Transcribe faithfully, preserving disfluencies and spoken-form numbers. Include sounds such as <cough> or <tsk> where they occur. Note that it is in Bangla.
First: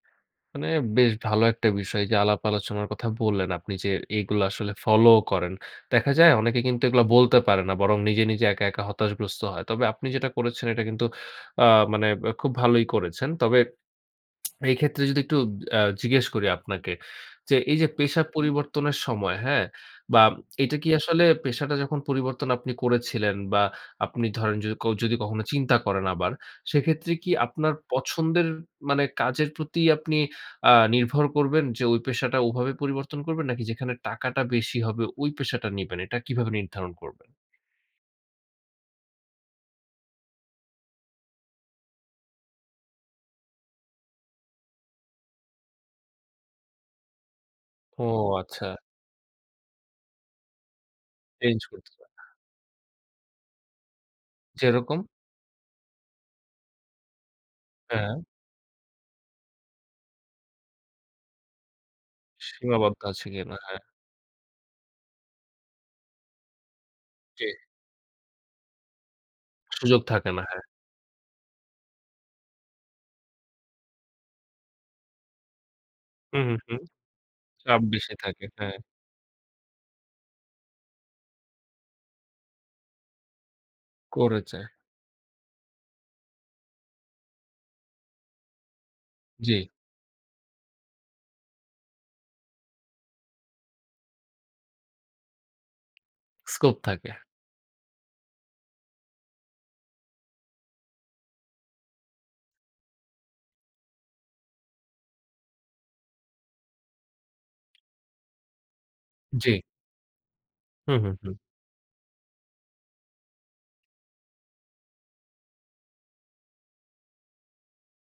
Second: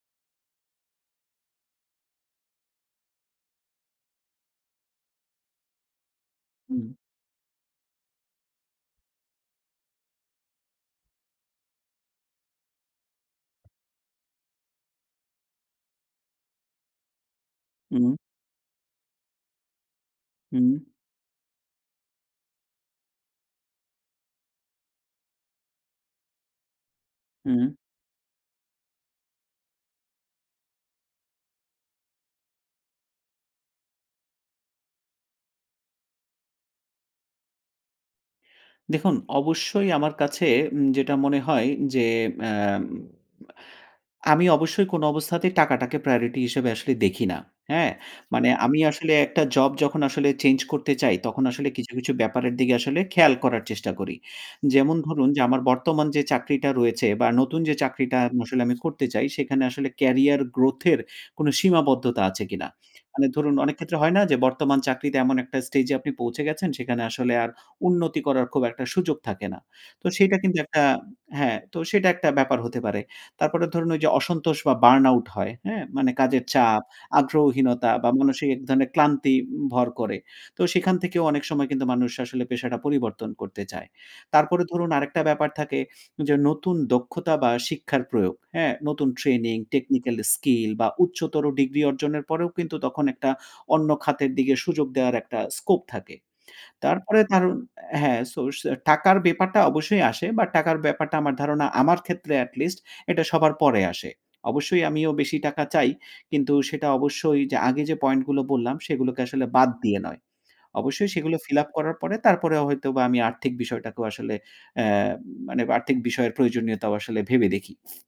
মানে বেশ ভালো একটা বিষয় এইযে আলাপ আলোচনার কথা বললেন আপনি যে, এইগুলা আসলে ফলোও করেন। দেখা যায় অনেকে হুম। কিন্তু এগুলা বলতে পারে না। বরং নিজে, নিজে একা, একা হতাশগ্রস্ত হয়। তবে আপনি যেটা করেছেন এটা কিন্তু আ মানে ব্যা খুব ভালোই করেছেন। তবে <tsk> এইক্ষেত্রে যদি একটু আ জিজ্ঞেস করি আপনাকে। যে এইযে উম। পেশা পরিবর্তনের সময়, হ্যাঁ? বা এটা উম। কি আসলে পেশাটা যখন পরিবর্তন আপনি করেছিলেন বা আপনি ধরেন যদি ক যদি কখনো চিন্তা করেন আবার, সেক্ষেত্রে কি আপনার উম। পছন্দের মানে কাজের প্রতি আপনি আ নির্ভর করবেন? যে ওই পেশাটা ওভাবে পরিবর্তন করবেন নাকি যেখানে টাকাটা বেশি হবে ওই পেশাটা নিবেন? এটা কিভাবে নির্ধারণ করবেন? দেখুন অবশ্যই আমার কাছে উম যেটা মনে হয় যে মেম আমি অবশ্যই কোন অবস্থাতেই টাকাটাকে priority হিসেবে আসলে দেখি না। হ্যাঁ? ও, মানে আচ্ছা। আমি আসলে একটা জব যখন আসলে চেঞ্জ করতে চাই, তখন চেঞ্জ আসলে করতে কিছু, চান কিছু না। ব্যাপারের দিকে আসলে খেয়াল করার চেষ্টা করি। যেমন যেরকম? ধরুন, যে আমার বর্তমান যে চাকরিটা রয়েছে বা নতুন যে চাকরিটা হ্যাঁ। মুসলে আমি করতে চাই সেখানে আসলে career growth এর কোনো সীমাবদ্ধতা আছে কিনা। সীমাবদ্ধ আছে মানে ধরুন, কিনা? হ্যাঁ। অনেকক্ষেত্রে হয়তো যে বর্তমান চাকরিতে এমন একটা stage এ আপনি পৌঁছে গেছেন সেখানে আসলে জ্বী। আর উন্নতি করার খুব একটা সুযোগ থাকে না। সুযোগ তো থাকে সেটা না, কিন্তু হ্যাঁ। একটা হ্যাঁ, তো সেটা একটা ব্যাপার হতে পারে। তারপরে ধরুন ওইযে অসন্তোষ বা burn out হয় হ্যাঁ মানে হুম, কাজের হুম, হুম, চাপ, চাপ আগ্রহহীনতা বা বেশি থাকে। মনসিক এক হ্যাঁ। ধরনের ক্লান্তি উ ভর করে। তো সেখান থেকেও অনেক সময় কিন্তু মানুষ আসলে পেশাটা পরিবর্তন করতে চায়। করে তারপরে যায়। ধরুন আরেকটা ব্যাপার থাকে, যে নতুন দক্ষতা বা শিক্ষার প্রয়োগ। হ্যাঁ? নতুন ট্রেনিং, জ্বী। technical skill বা উচ্চতর ডিগ্রি অর্জনের পরেও কিন্তু তখন একটা অন্য খাতের দিকে সুযোগ দেওয়ার একটা scope থাকে। Scope <smacks lips> থাকে। তারপরে কারন হ্যাঁ, source আ হ্যাঁ, টাকার ব্যাপারটা অবশ্যই আসে বা টাকার ব্যাপারটা আমার ধারণা আমার ক্ষেত্রে atleast এটা সবার পরে আসে। অবশ্যই আমিও বেশি টাকা চাই। কিন্তু সেটা অবশ্যই যে আগে যে পয়েন্টগুলো বললাম সেগুলোকে আসলে জ্বী। বাদ দিয়ে নয়। হু, অবশ্যই হু, হু। সেগুলো fill up করার পরে তারপরেও হয়তোবা আমি আর্থিক বিষয়টাকেও আসলে অ্যা মানে আর্থিক বিষয়ের প্রয়োজনীয়তাও আসলে ভেবে দেখি।